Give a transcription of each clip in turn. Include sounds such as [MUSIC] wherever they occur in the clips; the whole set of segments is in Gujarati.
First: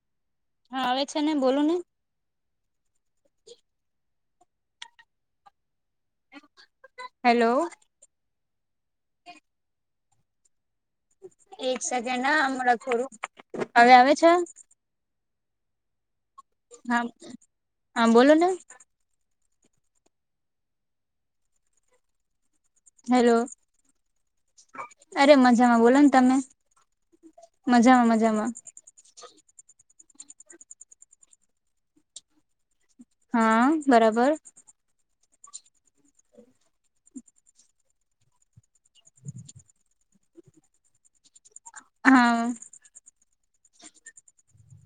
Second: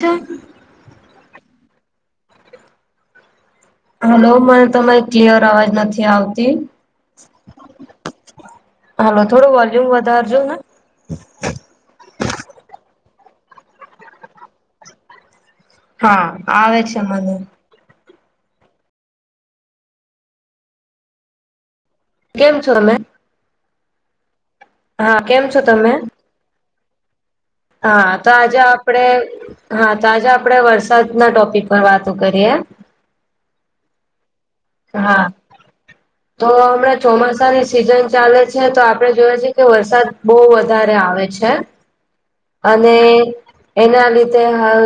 હ. હા આવે છે ને બોલું ને. હલો મને તમારી ક્લિયર અવાજ નથી આવતી. હેલો હલોો થોડો વોલ્યુમ વધારજો ને. એક સેકન્ડ ના આમળખોડું હવે આવે છે. હા. આવે છે હા મને હા બોલો ને. કેમ છો તમે. હેલો હા અરે કેમ છો મજામાં બોલો ને તમે. મજામાં હા તો મજામાં આજે આપડે હા તો આજે આપડે વરસાદ ના ટોપિક પર વાતો કરીએ. હા બરાબર. હા તો હમણાં ચોમાસાની સિઝન ચાલે છે તો આપડે જોવે છે કે વરસાદ બહુ વધારે આવે છે. હા. અને એના લીધે હાલ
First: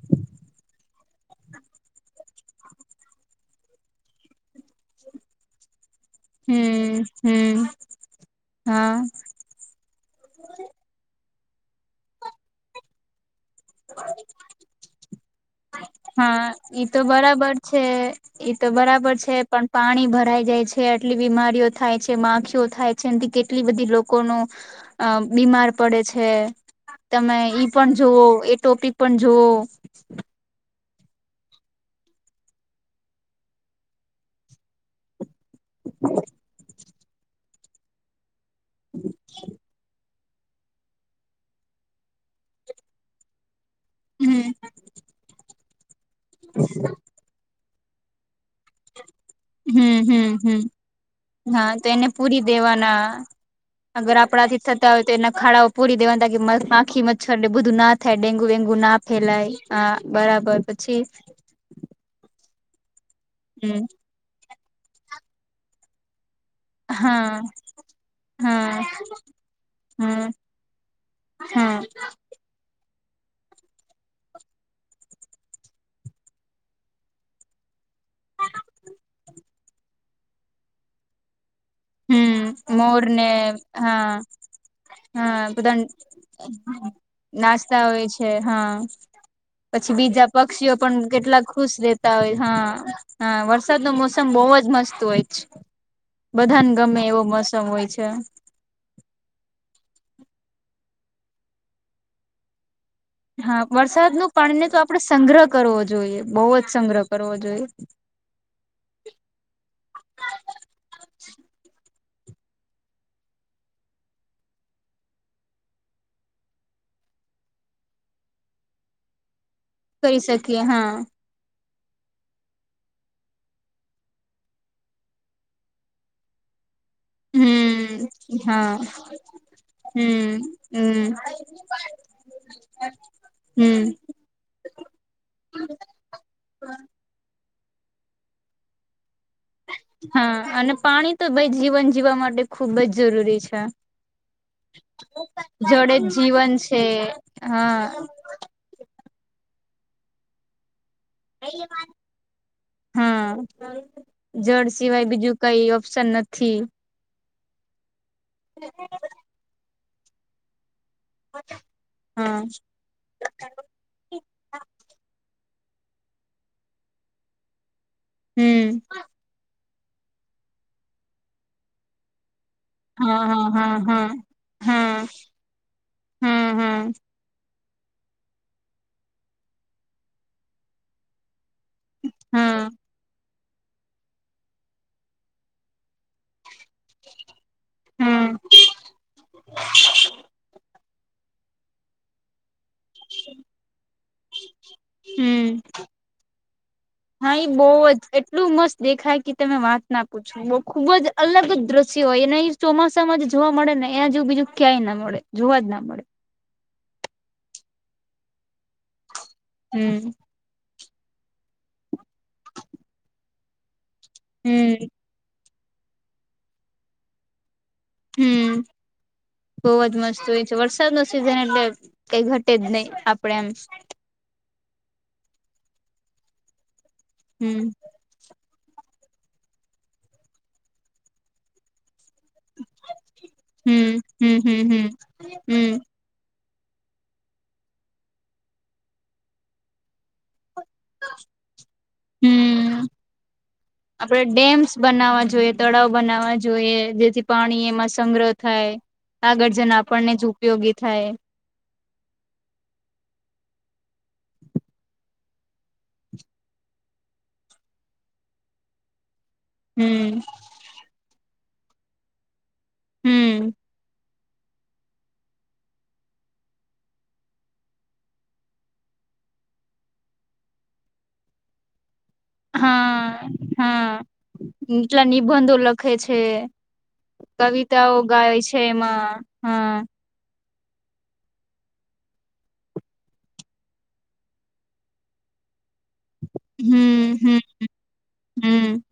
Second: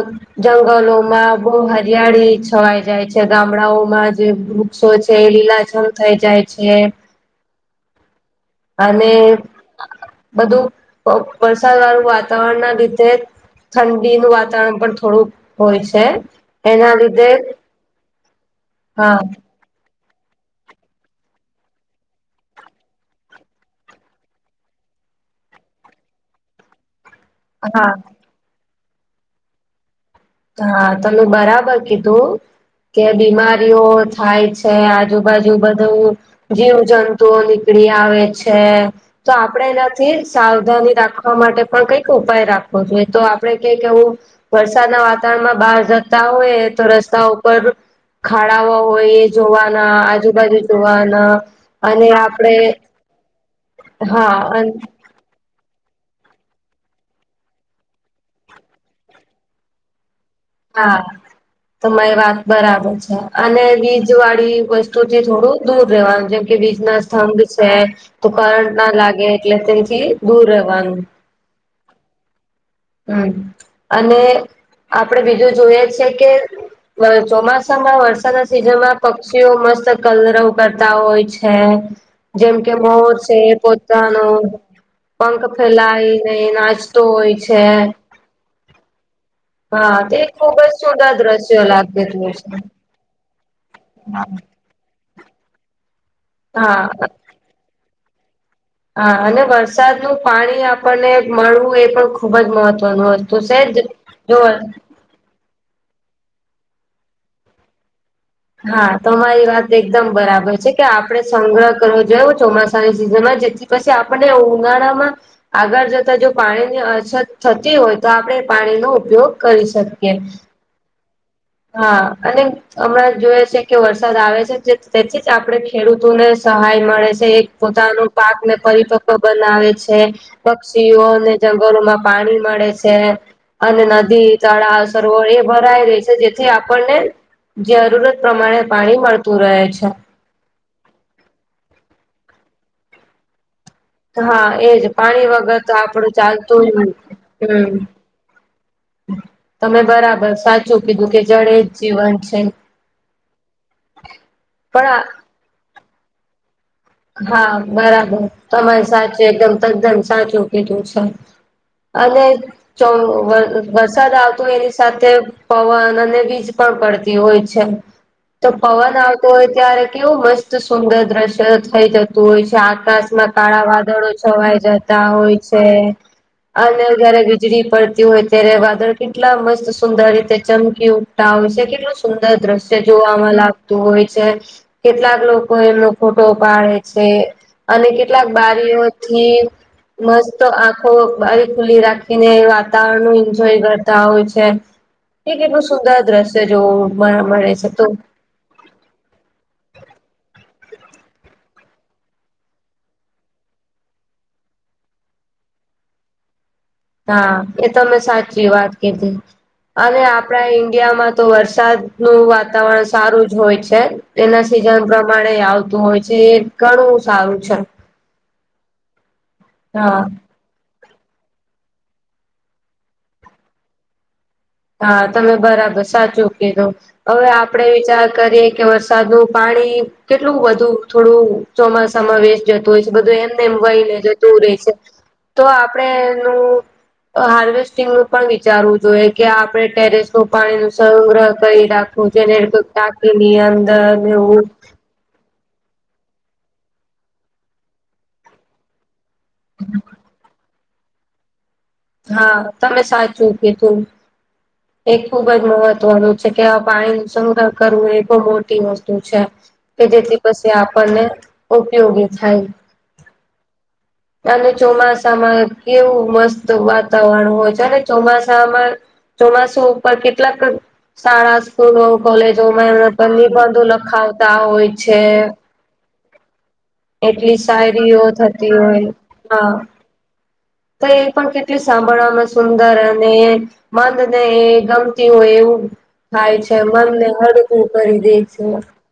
જંગલોમાં બહ હરિયાળી છવાઈ જાય છે ગામડાઓમાં જે વૃક્ષો છે લીલાજલ થઈ જાય છે. હમ હમ. હા અને બધું વરસાદ વાળું વાતાવરણ ના લીધે ઠંડીનું વાતાવરણ પણ થોડુંક હોય છે હા ઈ એના તો લીધે બરાબર છે ઈ તો બરાબર હા છે પણ પાણી ભરાઈ જાય છે આટલી બીમારીઓ થાય છે માખીઓ થાય છે એથી કેટલી બધી લોકોનું અ બીમાર પડે છે. તમે ઈ હા પણ જોુવઓ એ ટોપિક પણ જુવ હા તમે બરાબર કીધું કે બીમારીઓ થાય છે આજુ બાજુ બધું જીવ જંતુઓ નીકળી આવે છે. તો આપણેે એનાથી સાવધાની રાખવા માટે પણ કઈક ઉપાય રાખવો જોઈએ તો. આપણે ક એવુ હમ વરસાદના વાતાવરણમાં બહાર જતા હોય તો રસ્તા ઉપર ખાડાઓ હોય એ જોવાના હમ હમ હમ આજુબાજુ જોવાના તો એને અને પૂરી આપડે દેવાના હા અગર હા આપણા થી અન થતા હોય. તો એના ખાડાઓ પૂરી દેવાના તાકી માખી મચ્છર તે બુધું ના થાય ડેન્ગુ વેન્ગુ ના ફેલાય. હા બરાબર. હા પછી તમારી વાત બરાબર છે અને હમ બીજ વાળી વસ્તુઓ થી થોડું દૂર રહેવાનું જે કે વીજ ના હા સ્તંભ છે તો કરંટ હા ના લાગે એટલે તેથી દૂર રહેવાનું. હમ્મ હમ્મ અને આપડે બીજું જોયએ છે કે ચોમાસામાં વરસાદના સિઝનમાં પક્ષીઓ મસ્ત કલરવ કરતા હોય છે. જેમ કે હમ મોર ને છે હા પોતાનો પંખ હા બધા ફેલાય નને નાસ્તો હોય છે. તા હોય છે હા. પછી હા તે બીજા ખુબ જ પક્ષીઓ પણ સુંદર કેટલા દ્રશ્ય ખુશ લાગતું રહેેતા હોય છે હા. હા વરસાદ નો મોસમ બહુ જ મસ્ત હોય. છે બધાને હા ગમે એવો મોસમ હોય છે. હા અને વરસાદનું પાણી આપણને મળવું એ પણ ખુબ જ મહત્વનું હો છે. તો સહેજ જો આપડે સંગ્રહ કરવો જોઈએ બહુ જ સંગ્રહ કરવો જોઈએ. હા તો અમારી વાત એકદમ બરાબર છે કે આપડણે સંગ્રહ કરવો જો ચોમાસાની સિઝનમાં જે પછી આપણે ઉનાળા માં આગળ જતા જો પાણીની અછત થતી હોય તો આપણેે એ પાણીનો ઉપયોગ કરી શકીએ. કરી શકીએ હા. હા અને હમણાં જોઈએ છે કે વરસાદ આવે છે તેથી જ આપણે ખેડૂતોને સહાય મળે છે. તે પોતાનો પાક હમ ને હા પરિપક્વ બનાવે છે. હમ હમ પક્ષીઓને જંગલોમાં પાણી મળે છે અને હમ નદી તળાવ સરોવર એ ભરાય રહી છે જે થી આપણને જરૂરત પ્રમાણે પાણી મળતું રહે છે. હા અને પાણી તો ભાઈ જીવન જીવવા માટે ખુબ જ જરૂરી છે. હા એજ પાણી વગર તો જળ જ આપડું જીવન ચાલતું છે હમ્મ હા તમે બરાબર સાચું કીધું કે જળ એ જ જીવન છે હા જળ પણ સિવાય બીજું કઈ ઓપ્શન નથી હા બરાબર તમારી સાચ એકદમ તદ્દન સાચું કીધું છે અને હા છો વરસાદ આવતો એની સાથે પવન અને વીજ પણ પડતી હોય છે તો હમ પવન આવતો હોય ત્યારે કેવું મસ્ત સુંદર દ્રશ્ય થઈ જતું હોય છે આ આકાશમાં હા કાળા હા હા વાદળો છવાઈ હા જતા હા હોય છે હા હા અને જયારે વીજળી પડતી હોય ત્યારે વાદળ કેટલા મસ્ત સુંદર રીતે ચમકી ઉઠતા હોય છે કેટલું સુંદર હા દ્રશ્ય જોવાવામાં લાગતું હોય છે કેટલાક લોકો એમનો ફોટો પાડે છે અને હા કેટલાક બારીઓથી મસ્ત આંખો બારી ખુલ્લી રાખીને વાત વાતાવરણ નુ એન્જોય કરતા હોય છે એ હમ કેટલું સુંદર દ્રશ્ય જોવ હા એ મળે બહુ છે તો એટલું મસ્ત દેખાય કે તમે વાત ના પૂછો બુ ખુબ જ અલગ જ દ્રશ્ય હોય, એને ઈ ચોમાસામાં જોવા જ મળે ને એના જેવું બીજું ક્યાંય ન મળે. જોવા જ ના મળે. હા. એ તમે સાચી વાત કીધી. અરે હમ આપ પણા ઈન્ડિયામાં તો વરસાદ નું વાતાવરણ સારું જ હોય છે. એના સિઝન હમ પ્ર પ્માણે આવતું હોય છે, એ ઘણું સારું છે. હમ્મ. બહુ જ હા. મસ્ત હોય. વરસાદ નો સિઝન એટલે કંઈ ઘટે જ નહી આપડે એમ. હા. તમે બરાબર, સાચું કીધું. હવે આપણે હમ વિચાર કરીએ કે વસ સાદ નું પાણી કેટલું બધુ થોડું ચોમાસામાં વેસ્ટ જતું હોય છે, બધું એમ મ વહી લે હમ જતું હમ રહે હમ છે. હમ તો હમ આપડે એનું હાર્વેસ્ટિંગનું પણ વિચારવું જોઈએ કે આપણે ટેરેસ નું પાણી નું સંગ્રહ કરી રાખવું જોઈને, હમ ટાંકીની અંદર આપડે એવું ડેમ્સ બનાવવા જોઈએ, તળાવ બનાવવા જોઈએ, જેથી પાણી એમાં સંગ્રહ થાય. આગળ જન આપણને જ ઉપયોગી થાય. હા તમે સાચું કીધું. એ ખુબ જ મહત્વનું છે કે આ પાણી નું સંગ્રહ કરવું એ બહું મોટી વસ્તુ છે. કે હમ જેથી પછી આપણને ઉપયોગી થાય. હમ્મ. અને ચોમાસામાં કેવું મસ્ત વાતાવરણ હોય છે. અને ચોમાસામાં ચોમાસું ઉપર કેટલાક શાળા સ્કૂલો, કોલેજોમાં હા નિબંધો હા લખાવતા હોય છે. ખે છે. એટલી કવિતાઓ શાયરી ગાય થતી છે હોય, એમાં હા. તો એ પણ કેટલી સાંભળવામાં સુંદર અને મનને એ ગમતી હોય એવું થાય છે. મનને હમ હમ હડકું કરી દે છે. હમ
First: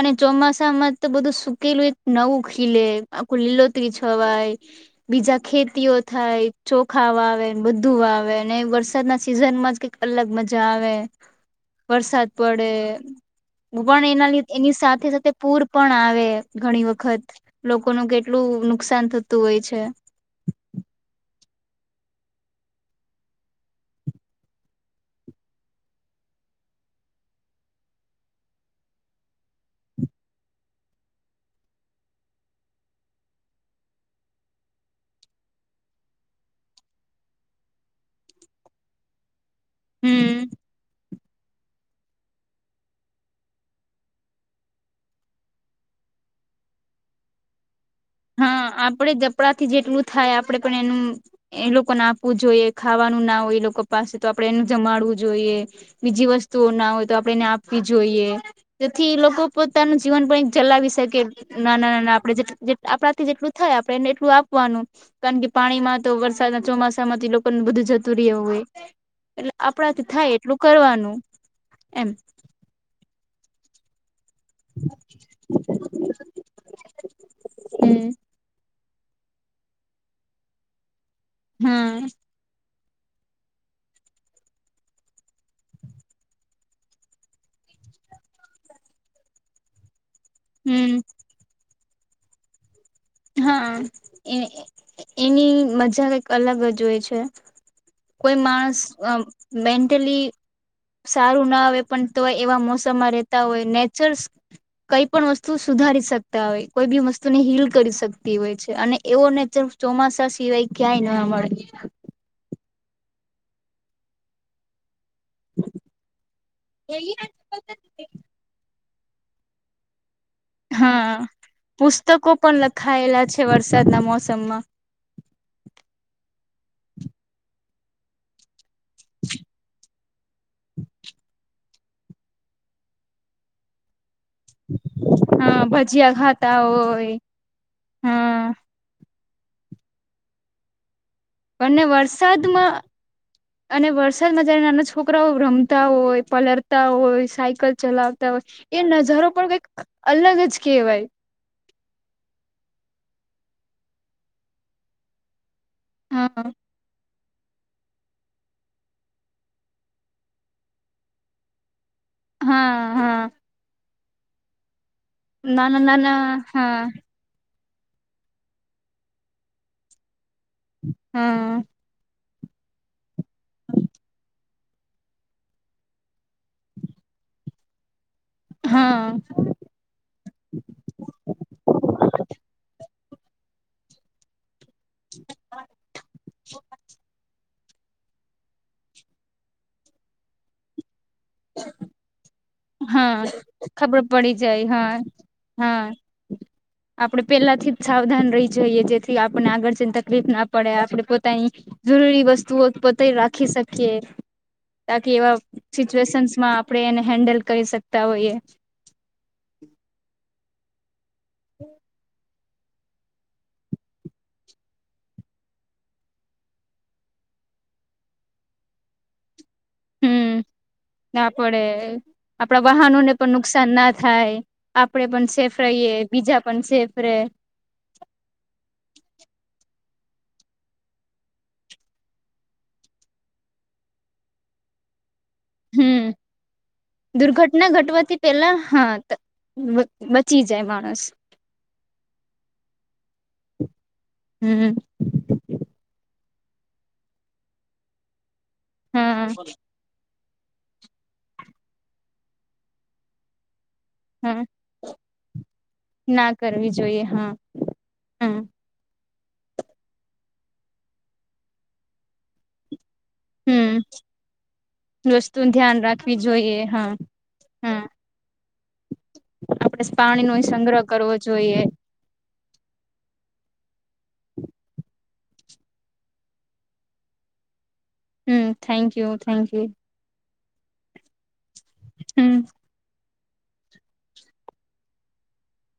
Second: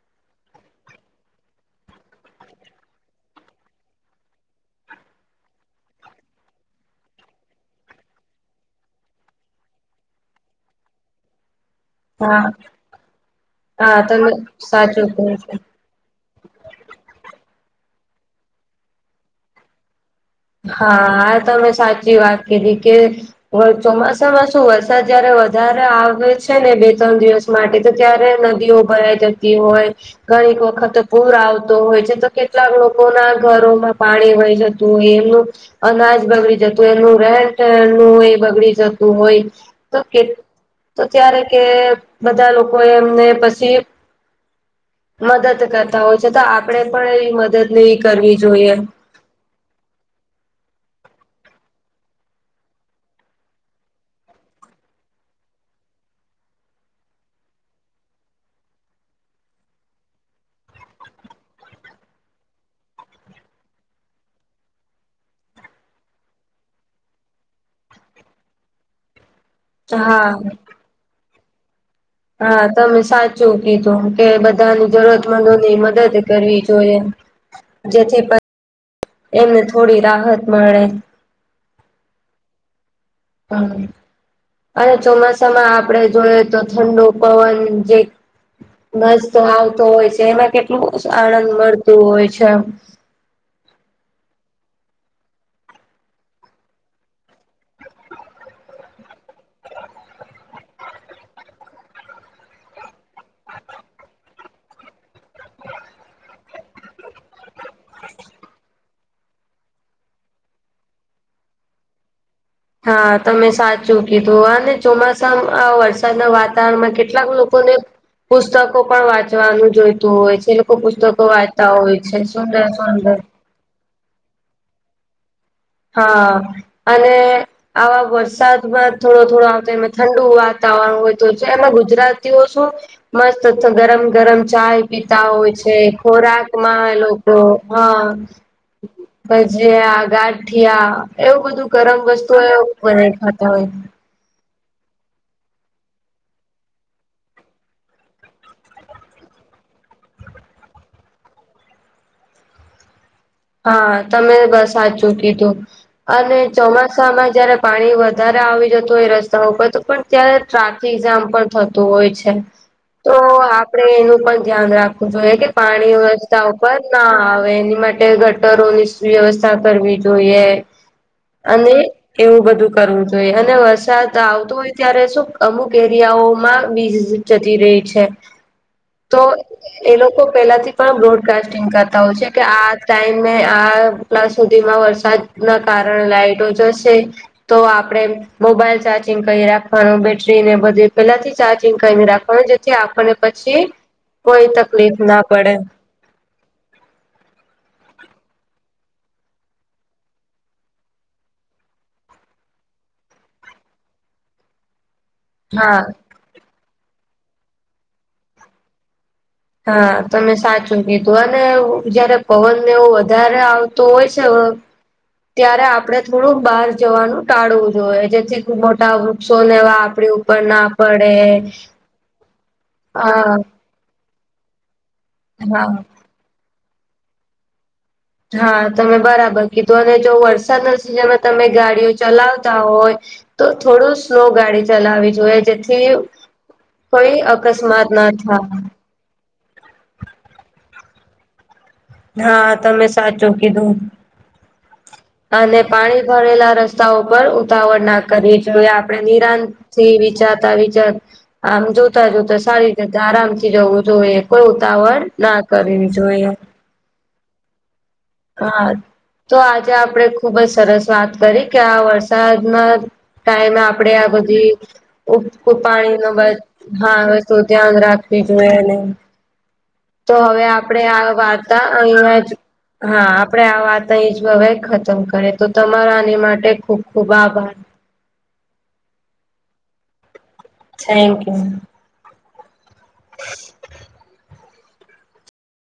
અને ચોમાસામાં તો બધું સુકેલુંએક નવું ખીલે, આખું લીલોતરી છવાય. બીજા ખેતીઓ થાય, ચોખા વાવેન ને બધું વાવે, ને વરસાદના સિઝન માં જ કંઈક અલગ મજા આવે. વરસાદ હા પડે. હા [UNINTELLIGIBLE] એના તમે લીધ ની સાચું કહો સાથે-સાથે છો. પૂર પણ આવે ઘણી વખત. લોકોનું કેટલું નુકસાન થતું હોય છે. હા. તમે સાચી વાત કીધી કે વ ચોમાસામાં શું વરસાદ જયારે વધારે આવે છે ને બે-તણ દિવસ માટે તો ત્યારે નદીઓ ભરાઈ જતી હોય. ઘણીક વખત પૂર આવતો હોય છે, તો કેટલાક લોકો ના ઘરોમાં પાણી વહી જતું હોય, એ નુ અનાજ બગડી જતું હોય, એનું રહેઠેણનું એ બગડી જતું હોય. તો કે, હમ તો ત્યારે કે બધા લોકો એ એમને પસી મદદ કરતા હોય છે. તો આપડે પણ એવી મદદ ને એવી કરવી જોઈએ. આપડાથી જેટલું થાય આપડે પણ એનું એ લોકોને આપવું જોઈએ, ખાવાનું ના હોય એ લોકો પાસે તો આપડે એનું જમાડવું જોઈએ. બીજી વસ્તુઓ ના હોય તો આપડે એને આપવી જોઈએ. તેથી લોકો પોતાનું જીવન પણ એક જલાવી શકે. નાના-નાના આપડે જે-જે આપણાથી જેટલું થાય, આપણે એને એટલું આપવાનું. કારણ કે પાણીમાં તો વરસાદના ચોમાસા માંથી લોકોને બધું જતું રયું હોય. એટલે આપણા થી થાય હા એટલું કરવાનું એમ. હા. તમે સાચું કીધું કે બધ ધાની જરૂરતમંદોની મદદ કરવી જોઈએ. જેથી [UNINTELLIGIBLE] એમને થોડી રાહત મળે. હમ્મ. હા. અને ચોમાસામાં આપડે જોઈએ તો ઠંડુ પવન જે. મસ્ત આવતો હોય છે એમાં કેટલું હમ આનંદ મળતું હોય છે. હા એ એની મજા કઈક અલગ જ હોય છે. કોઈ માણસ આ મેન્ટલી. સારું ના આવે પણ તો એવા મોસમમાં રહેતા હોય નેચર. કઈ પણ વસ્તુ સુધારી શકતા હોય કોઈ બી વસ્તુ ને હીલ. કરી શકતી હોય છે અને એવો નેછર ચોમાસા સિવાય ક્યાંય ના મળે. હા તમે સાચું કીધું આ ને. ચોમાસા આ વરસાદના વાતાવરણમાં કેટલાક લોકોને. પુસ્તકો પણ વાંચવાનું જોઈતું હોય છે. જે લોકો હા પુસ્તકો વાચતા હોય છે પુસ્તકો પણ સુંદર સુંદર. લખાયેલા છે વરસાદના મોસમમાં. હા અને. આવા વરસાદમાં થોડો થોડો આવતા એ ઠંડુ વાતાવરણ હોય તો એમાં ગુજરાતીઓ શું. મસ્ત તો ગરમ ગરમ. ચાય પીતા હોય હા છે ભજીયા ખોરાક ખાતા માં હોય લોકો હા. ભજીયા ગાઠિયા. એવું બધું અને ગરમ વસ્તુ એ બનાવી ખાતા હોય. માં જારે નાના છોકરાઓ રમતા હોય પલરતા હોય સાયકલ ચલાવતા હોય. એ નજારો પણ કઈક અલગ જ કેહેવાય. હા તમે બ સાચું કીધું અને હા ચોમાસામાં જયારે. પાણી વધારે આવી જતું હોય રસ્તા ઉપર તો પણ ત્યારે ટ્રાફિક જામ પણ. થતું હોય છે હા તો હા આપડે એનું પણ ધ્યાન રાખ. જોએ કે નાના પાણી નાના રસ્તા ઉપર હા ના આવે એની માટે. ગટરોની સુ વ્યવસ્થા કરવી જોઈએ હા અને. એવું બધું કરવું જોઈએ અને વરસાદ આવતો હોય ત્યારે શું અમુક એરિયાઓમાં વીજ. જતી રહે છે. હા તો એ લોકો પેલાથી પણ બ્રોડકાસ્ટિંગ કરતા હોય છે કે આ. ટાઈમ આટલા સુધીમાં વરસાદ ના કારણે લાઈટો જશે. તો આપણે મોબાઈલ ચાર્જિંગ કરી રાખવાનું બેટરીને બધી. પેલા થી ચાર્જિંગ કરીને રાખવાનું જેથી. આપણને હા પછી ખબર પડી કોઈ જાય હા તકલીફ ના પડે હા. આપડે પેલા થી જ સાવધાન રહી જઈએ જેથી આપને આગળ જઈને તકલીફ ના પડે આપણે પોતાની. જરૂરી વસ્તુઓ પોતેય રાખી શકીએ તાકી એવા. હા સિચ્યુએશન્સ માં આપણે એને હેન્ડલ કરી શકતા હોઈએ. હા તમે સાચું કીધું અને જયારે. પવન ને એવું વધારે આવતું હોય છે. ત્યારે આપડે થોડું બહાર જવાનું ટાળવું જોઈએ જેથી ખૂબ મોટા વૃક્ષો ને એવા. આપડી હમ ઉપર ના પડે ના પડે આપણા વાહનોને હા પણ નુકસાન ના થાય. આપડે પણ સેફ હા રહીએ બીજા પણ સેફ રે. હા તમે બરાબર કીધું અને જો વરસાદના સિઝનમાં તમે ગાડીઓ ચલાવતા હોય. તો થોડું સ્લો ગાડી ચલાવી જોઈએ. જેથી હમ કોઈ દુર્ઘટના અકસ્માત ના ઘટવાથી પેલા થાય. હા બચી જાય માણસ. હા તમે સાચું કીધું. હમ. અને પાણી ભરેલા રસ્તાઓ પર ઉતાવળ ના કરવી જોઈએ આપણે હા નિરાંત. થી વિચારતા વિચાર આમ જોતા જોતા સારી રીતે આરામ થી જવું. જોઈએ હા કોઈ ઉતાવળ ના કરવી ના જોઈએ. કરવી જોઈએ હા. હમ હા તો આજે આપણેે ખુબ જ સરસ વાત કરી કે આ વરસાદમાં ટાઈમ હમ આપડે આ બધી વસ્તુ ધ્યાન પાણી રાખવી જોઈએ ન હા તો ધ્યાન હા રાખ બજ આપડે તો પાણી નો હવે સંગ્રહ આપણેે આ કરવો જોઈએ વાર્તા અહ. હા આપડે આ વાત અહી જ હવે ખતમ કરીએ તો તમારા આની માટે ખુબ ખુબ આભાર. હમ થેન્ક યુ થેન્કયુ. સેકયુ હમ